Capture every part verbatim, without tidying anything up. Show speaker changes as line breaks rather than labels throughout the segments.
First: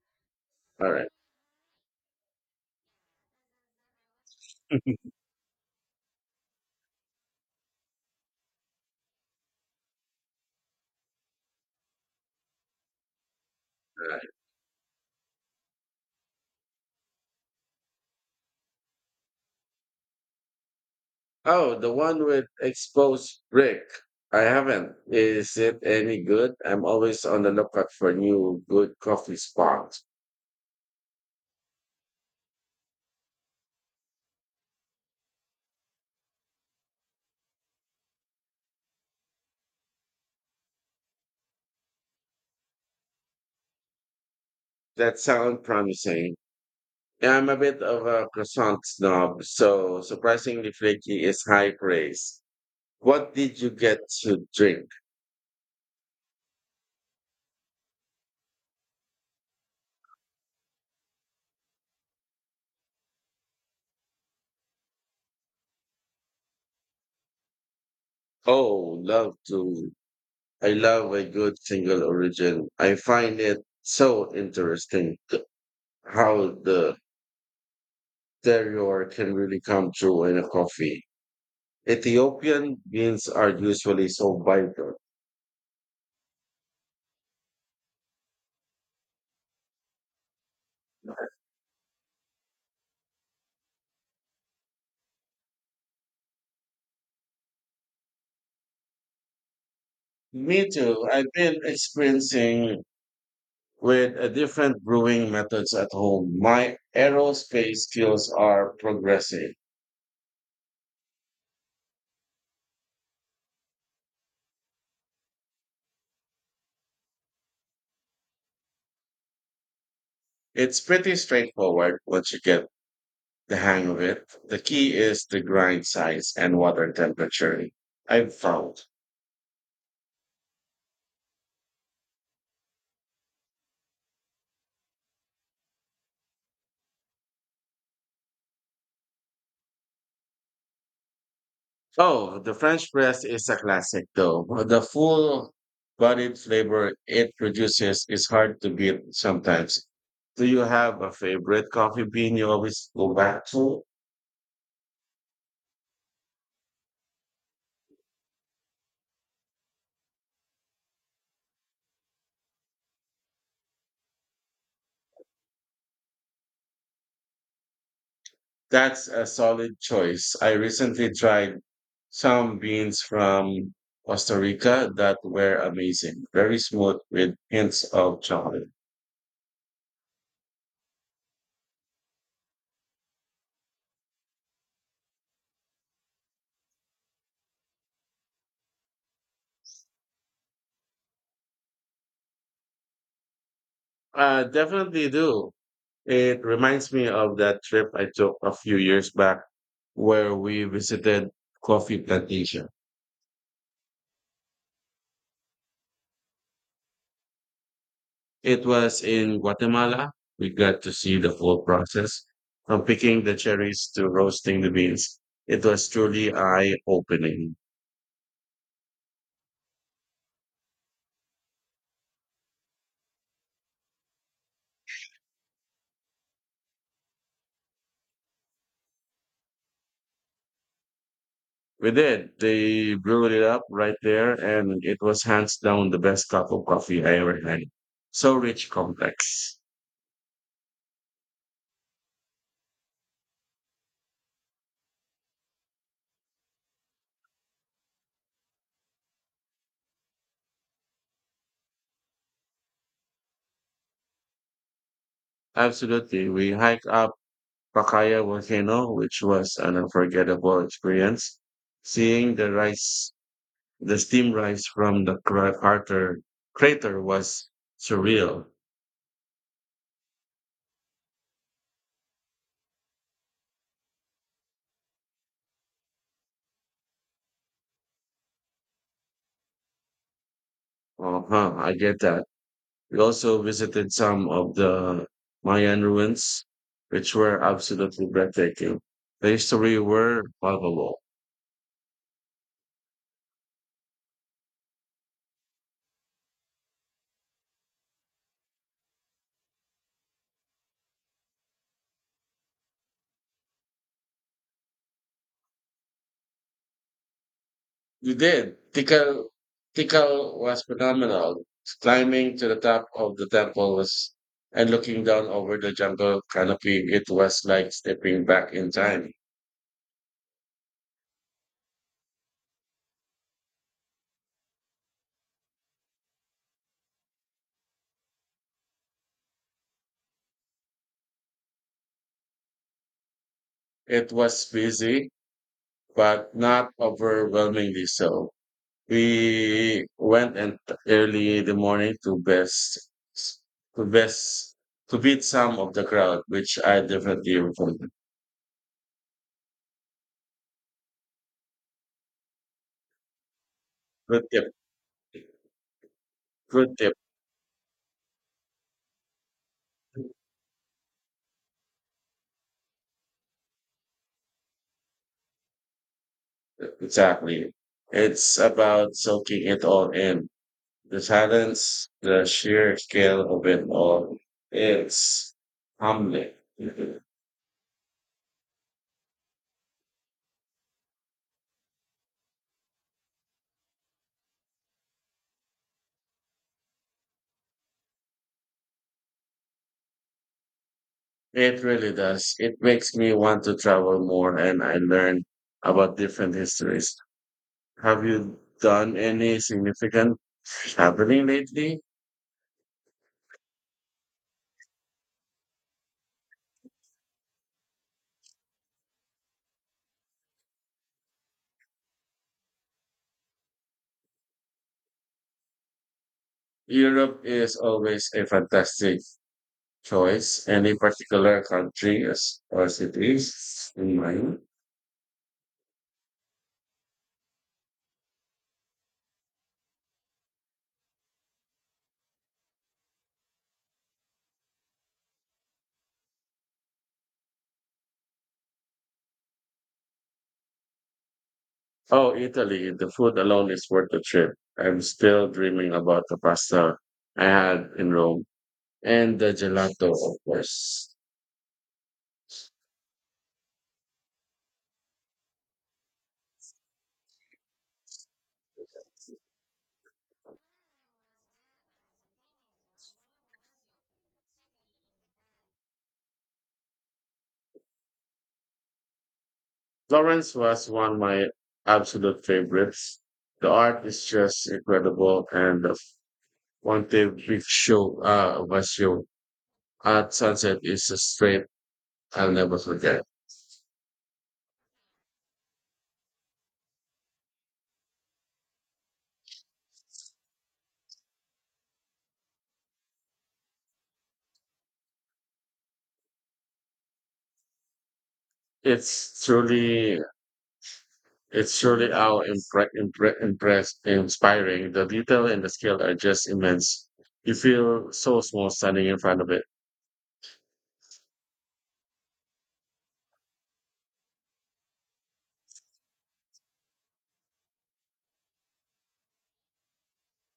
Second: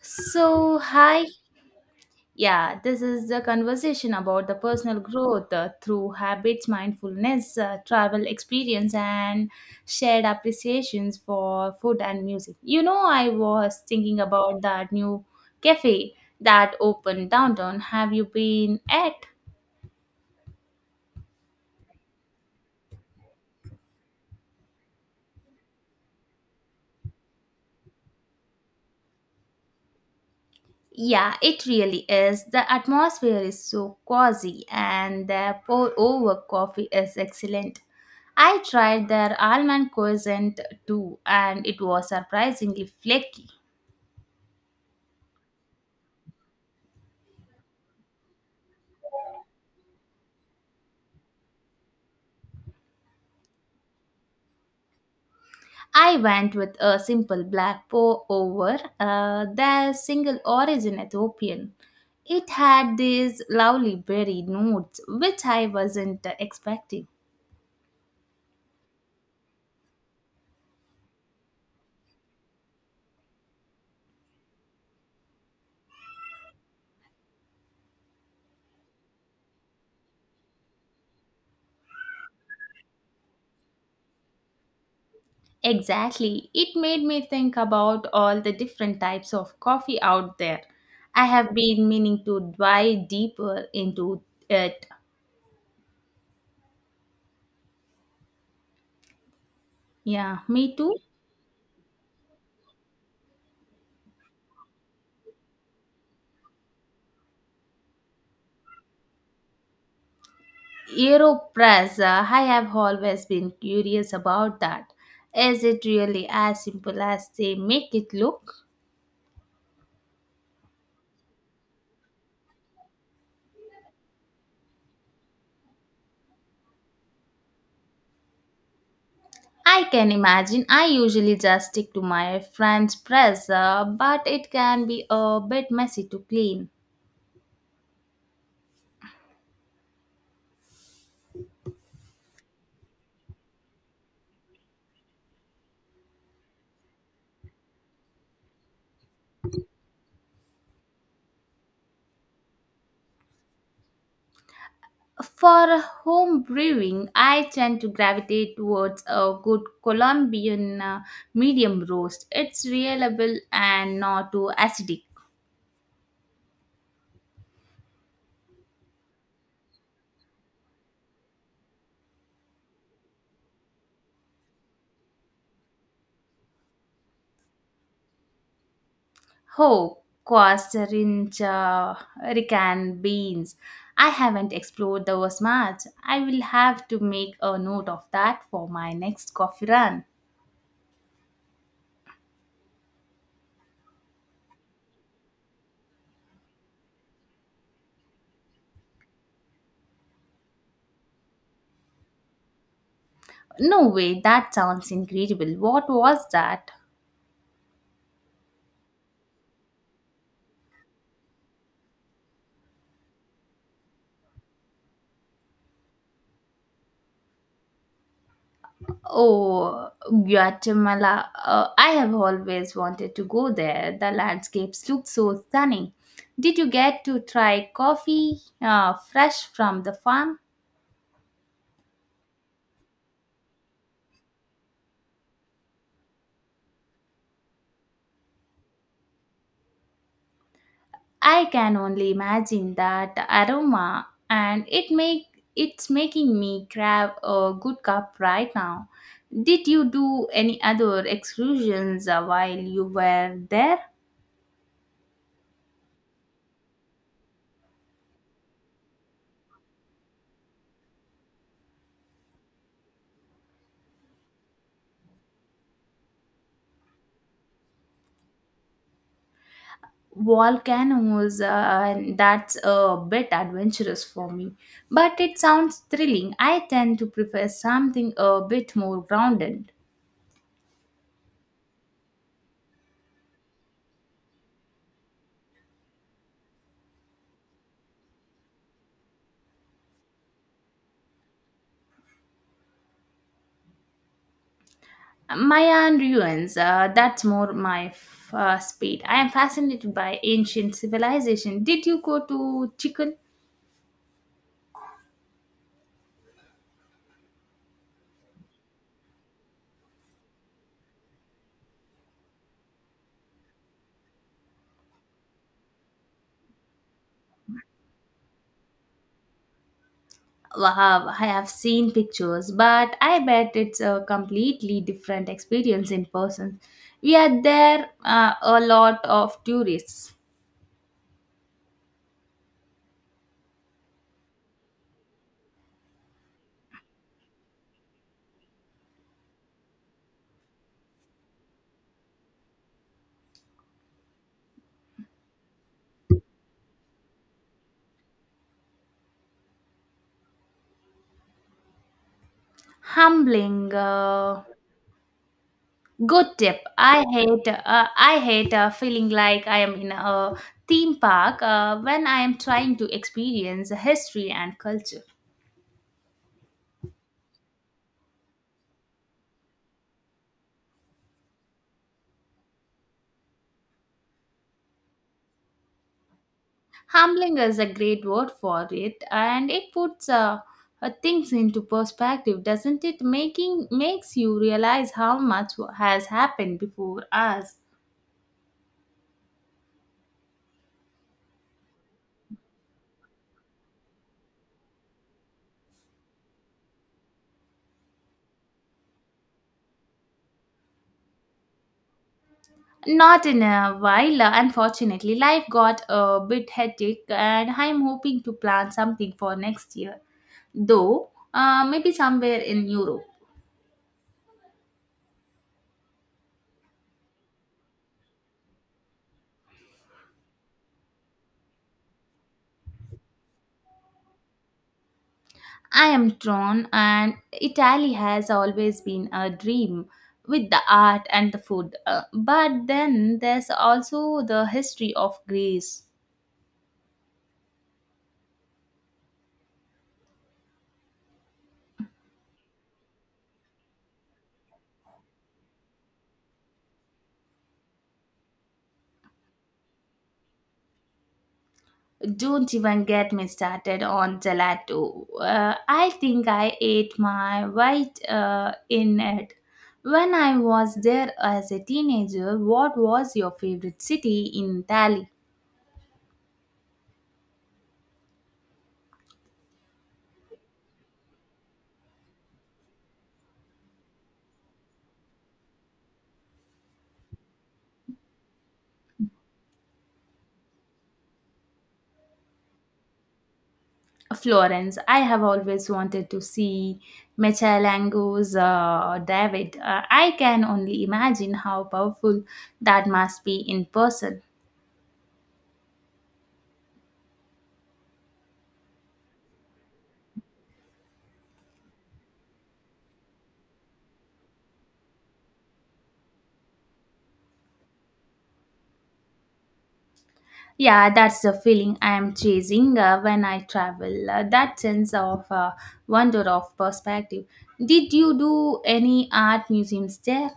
So,
All right.
hi. Yeah, this is the conversation about the personal growth uh, through habits, mindfulness, uh, travel experience, and shared appreciations for food and music. You know, I was
All
thinking
right.
about that new cafe that opened downtown. Have you been at?
Oh, the one with exposed brick. I haven't. Is it any good? I'm always on the lookout for new good coffee spots.
Yeah, it really is. The atmosphere is so cozy and the pour over coffee is excellent. I tried their almond croissant too and it was surprisingly flaky.
That sounds promising. Yeah, I'm a bit of a croissant snob, so surprisingly flaky is high praise. What did you get to drink?
I went with a simple black pour over, uh, their single origin Ethiopian. It had these lovely berry notes which I wasn't expecting.
Oh, love to. I love a good single origin. I find it so interesting how the terroir can really come through in a coffee. Ethiopian meals are usually so vital.
Exactly. It made me think about all the different types of coffee out there. I have been meaning to dive deeper into it. Yeah,
Me
me too.
too. I've been experiencing with a different brewing methods at home. My aerospace skills are progressing.
Aeropress, uh, I have always been curious about that. Is it really as simple as they make it look?
It's pretty straightforward once you get the hang of it. The key is the grind size and water temperature, I've found.
I can imagine. I usually just stick to my French press, uh, but it can be a bit messy to clean.
Oh, the French press is a classic, though. The full bodied flavor it produces is hard to beat sometimes. Do you have a favorite coffee bean you always go back to?
For home brewing, I tend to gravitate towards a good Colombian uh, medium roast. It's reliable and not too acidic.
That's a solid choice. I recently tried some beans from Costa Rica that were amazing, very smooth with hints of chocolate.
Oh, Costa Rica Rican beans. I haven't explored those much. I will have to make a note of that for my next coffee run.
Uh, definitely do. It reminds me of that trip I took a few years back where we visited coffee plantation.
No way, that sounds incredible. What was that?
It was in Guatemala. We got to see the whole process from picking the cherries to roasting the beans. It was truly eye opening.
Oh, Guatemala. Uh, I have always wanted to go there. The landscapes look so stunning. Did you get to try coffee uh, fresh from the farm?
We did. They brewed it up right there, and it was hands down the best cup of coffee I ever had. So rich, complex.
I can only imagine that aroma and it make it's making me grab a good cup right now. Did you do any other excursions uh, while you were there?
Absolutely. We hiked out Pacaya volcano, which was an unforgettable experience. Seeing the rise, the steam rise from the cra- crater, crater was surreal.
Volcanoes, uh, and that's a bit adventurous for me, but it sounds thrilling. I tend to prefer something a bit more grounded.
Uh huh, I get that. We also visited some of the Mayan ruins, which were absolutely breathtaking. The history were palpable.
Mayan ruins, uh, that's more my f- uh, speed. I am fascinated by ancient civilization. Did you go to chicken?
You did. Tical, Tikal was phenomenal. Climbing to the top of the temple was and looking down over the jungle canopy, it was like stepping back in time.
Wow, I have seen pictures, but I bet it's a completely different experience in person. We are there, uh, a lot of tourists.
It was busy, but not overwhelmingly so. We went and early in the morning to best to best to beat some of the crowd, which I definitely recommend.
Humbling,
Good
uh,
tip.
good tip.
Good tip.
I hate uh, I hate uh, feeling like I am in a theme park uh, when I am trying to experience history and culture.
Exactly. It's about soaking it all in. The silence, the sheer scale of it all. It's humbling. It
Humbling is a great word for it, and it puts uh, uh, things into perspective, doesn't it? Making Makes you realize how much has happened before us.
really does. It makes me want to travel more and I learn about different histories. Have you done any significant traveling lately?
Not in a while, uh, unfortunately. Life got a bit hectic, and I'm hoping to plan something for next year, though uh, maybe somewhere in Europe.
Europe is always a fantastic choice. Any particular countries or cities in mind?
I am drawn, and Italy has always been a dream with the art and the food. Uh, but then there's also the history of Greece.
Oh, Italy, the food alone is worth the trip. I'm still dreaming about the pasta I had in Rome and the gelato, of course.
Don't even get me started on gelato. Uh, I think I ate my white uh, in it. When I was there as a teenager, what was your favorite city in Italy?
Florence was one of my absolute favorites. The art is just incredible, and the Ponte Vecchio uh, Vecchio at sunset is a straight I'll never forget.
Florence. I have always wanted to see Michelangelo's uh, David. Uh, I can only imagine how powerful that must be in person.
It's truly It's surely how impre- impre- Impressed, inspiring. The detail and the scale are just immense. You feel so small standing in front of it.
Yeah, that's the feeling I am chasing uh, when I travel. Uh, that sense of uh, wonder of perspective. Did you do any art museums there?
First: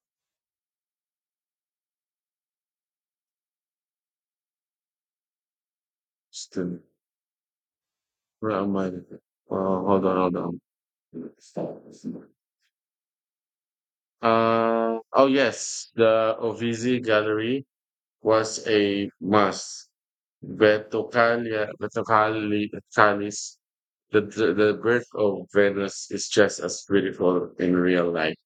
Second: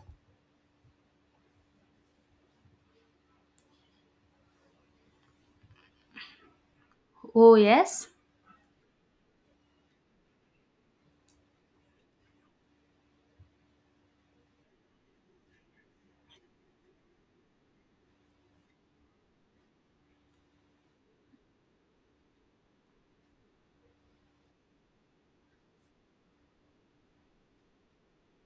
Still,
Oh, yes.
where am I? Oh, hold on, hold on. Uh, oh yes, the Ovizi Gallery was a must. Vertocalia, Vertocalis, the, the the birth of Venus is just as beautiful in real life.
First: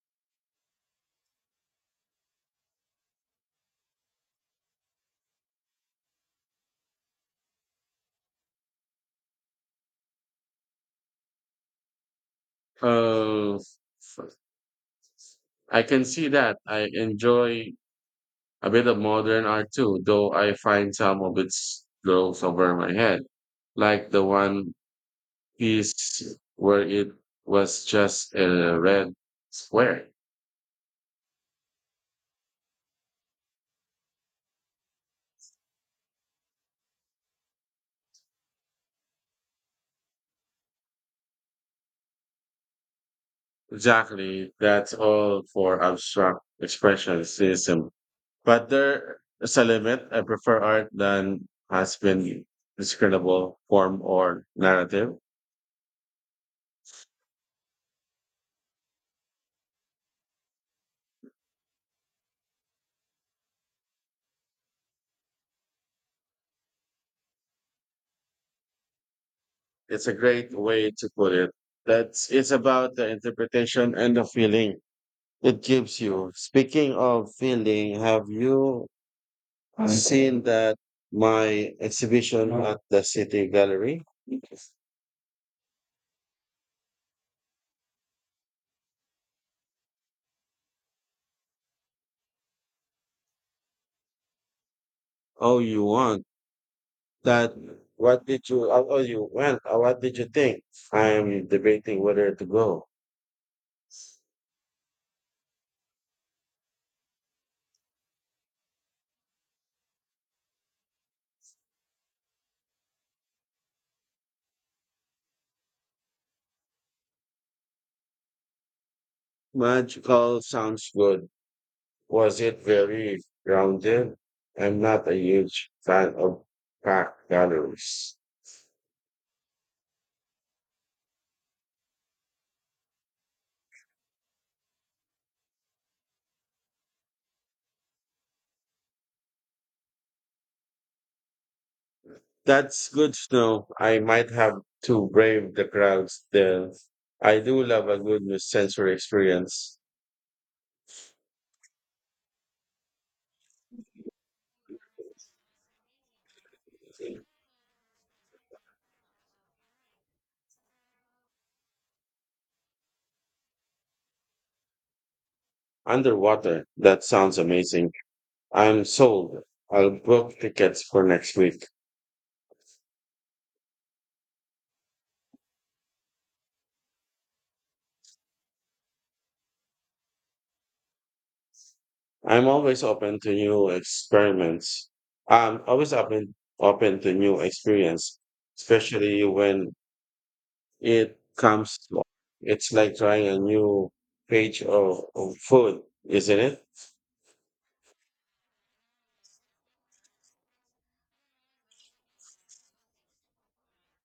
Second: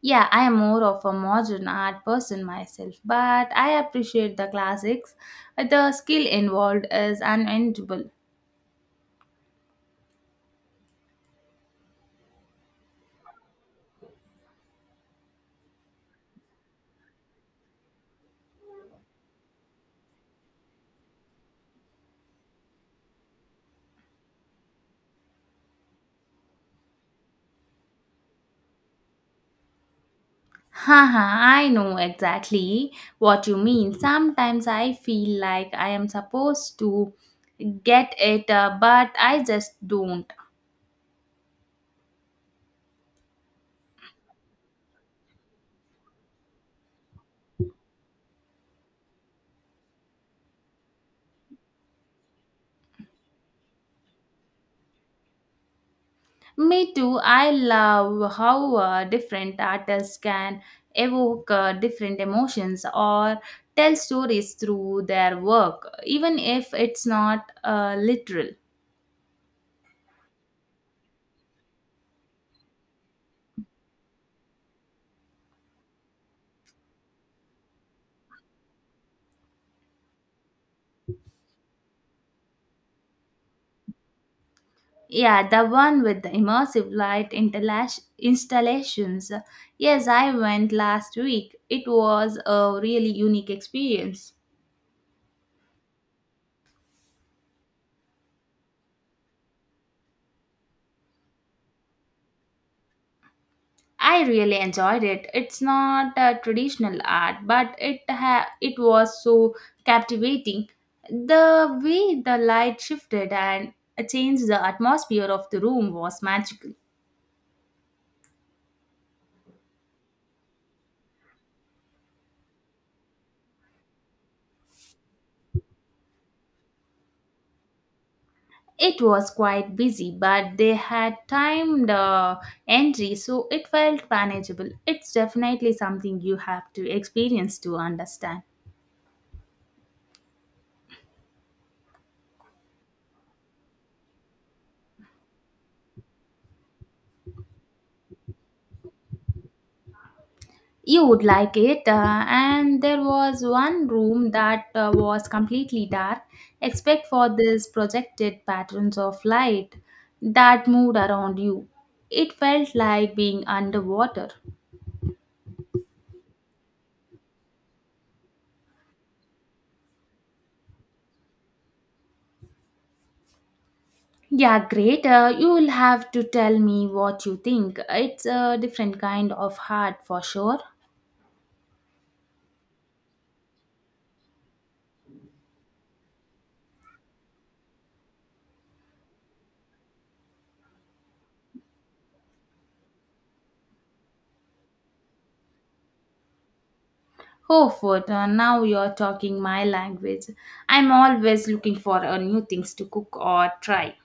Yeah, I am more of a modern art person myself, but I appreciate the classics. The skill involved is unendurable.
Uh, I can see that. I enjoy a bit of modern art too, though I find some of it goes over my head, like the one piece where it was just a red square.
Haha, I know exactly what you mean. Sometimes I feel like I am supposed to get it, uh, but I just don't.
Exactly. That's all for abstract expressionism. But there's a limit. I prefer art than has been discernible form or narrative.
Me too, I love how uh, different artists can evoke uh, different emotions or tell stories through their work, even if it's not uh, literal.
It's a great way to put it. That's it's about the interpretation and the feeling it gives you. Speaking of feeling, have you seen that my exhibition at the City Gallery?
Yeah, the one with the immersive light interlash- installations. Yes, I went last week. It was a really unique experience.
Oh, you want that? What did you? Oh, oh, you went. Oh, what did you think? I am debating whether to go.
I really enjoyed it. It's not a traditional art, but it ha- it was so captivating. The way the light shifted and changed the atmosphere of the room was magical.
Magical sounds good. Was it very grounded? I'm not a huge fan of packed galleries.
It was quite busy, but they had timed uh, entry, so it felt manageable. It's definitely something you have to experience to understand.
That's good to know. I might have to brave the crowds there. I do love a good new sensory experience.
You would like it, uh, and there was one room that uh, was completely dark, except for these projected patterns of light that moved around you. It felt like being underwater.
Underwater, that sounds amazing. I'm sold. I'll book tickets for next week.
Yeah, great. Uh, you will have to tell me what you think. It's a different kind of heart for sure.
I'm always open to new experiments. I'm always open open to new experience, especially when it comes to it's like trying a new page of, of food, isn't it?
Oh, food. Uh, now you're talking my language. I'm always looking for uh, new things to cook or try.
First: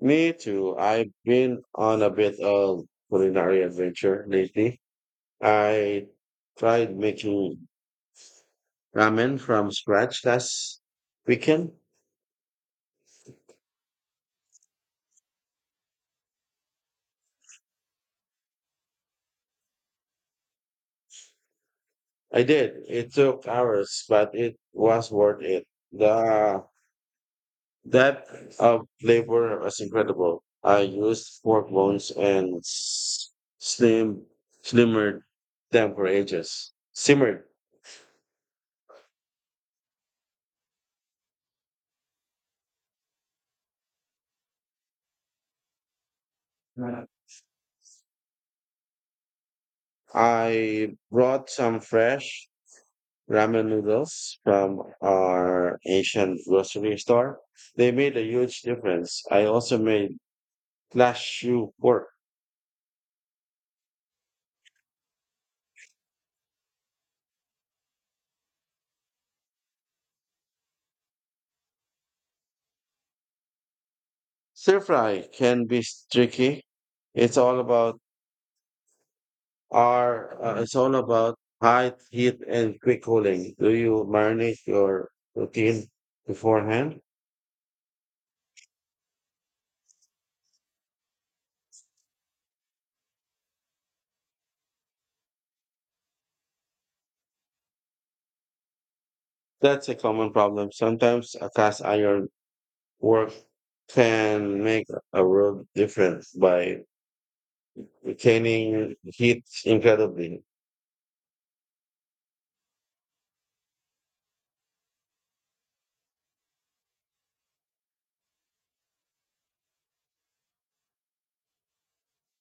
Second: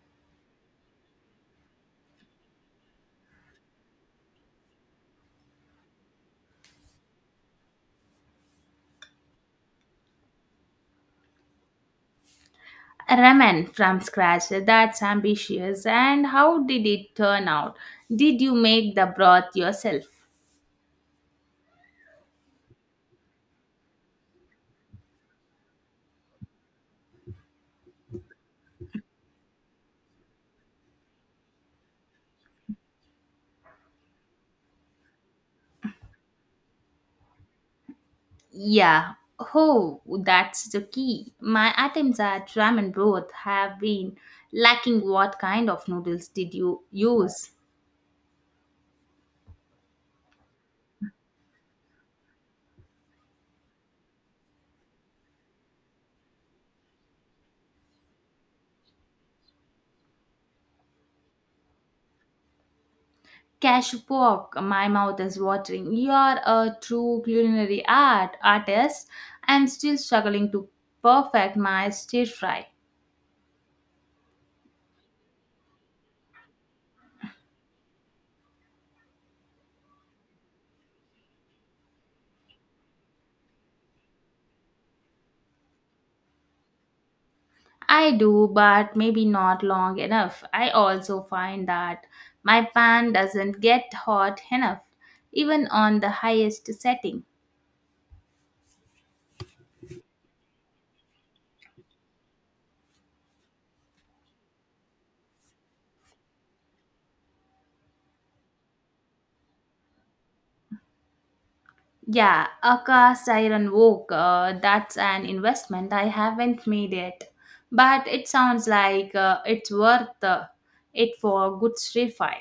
Me too. I've been on a bit of culinary adventure lately. I tried making ramen from scratch last weekend.
Ramen from scratch. That's ambitious. And how did it turn out? Did you make the broth yourself?
I did. It took hours, but it was worth it. The depth of flavor was incredible. I used pork bones and s- slim slimmered them for ages. Simmered.
Yeah. Oh, that's the key. My attempts at ramen broth have been lacking. What kind of noodles did you use?
I brought some fresh ramen noodles from our Asian grocery store. They made a huge difference. I also made cashew pork.
Cash walk, my mouth is watering. You're a true culinary art artist. I'm still struggling to perfect my stir fry.
Stir fry can be tricky. It's all about our. Uh, it's all about high heat and quick cooling. Do you marinate your protein beforehand?
I do, but maybe not long enough. I also find that my pan doesn't get hot enough, even on the highest setting.
That's a common problem. Sometimes a cast iron work can make a world difference by retaining heat incredibly.
Yeah, a cast iron wok, uh, that's an investment I haven't made yet. But it sounds like uh, it's worth uh, it for good stir fry.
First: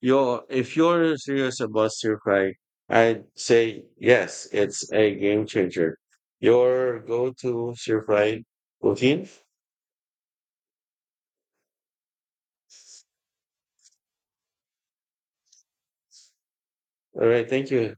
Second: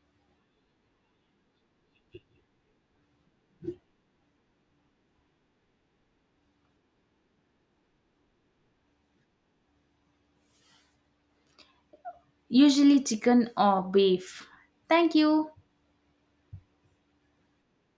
You're, if you're serious about stir fry, I'd say yes, it's a game changer. Your go-to stir fry routine?
Usually chicken or beef. Thank you.
All right, thank you.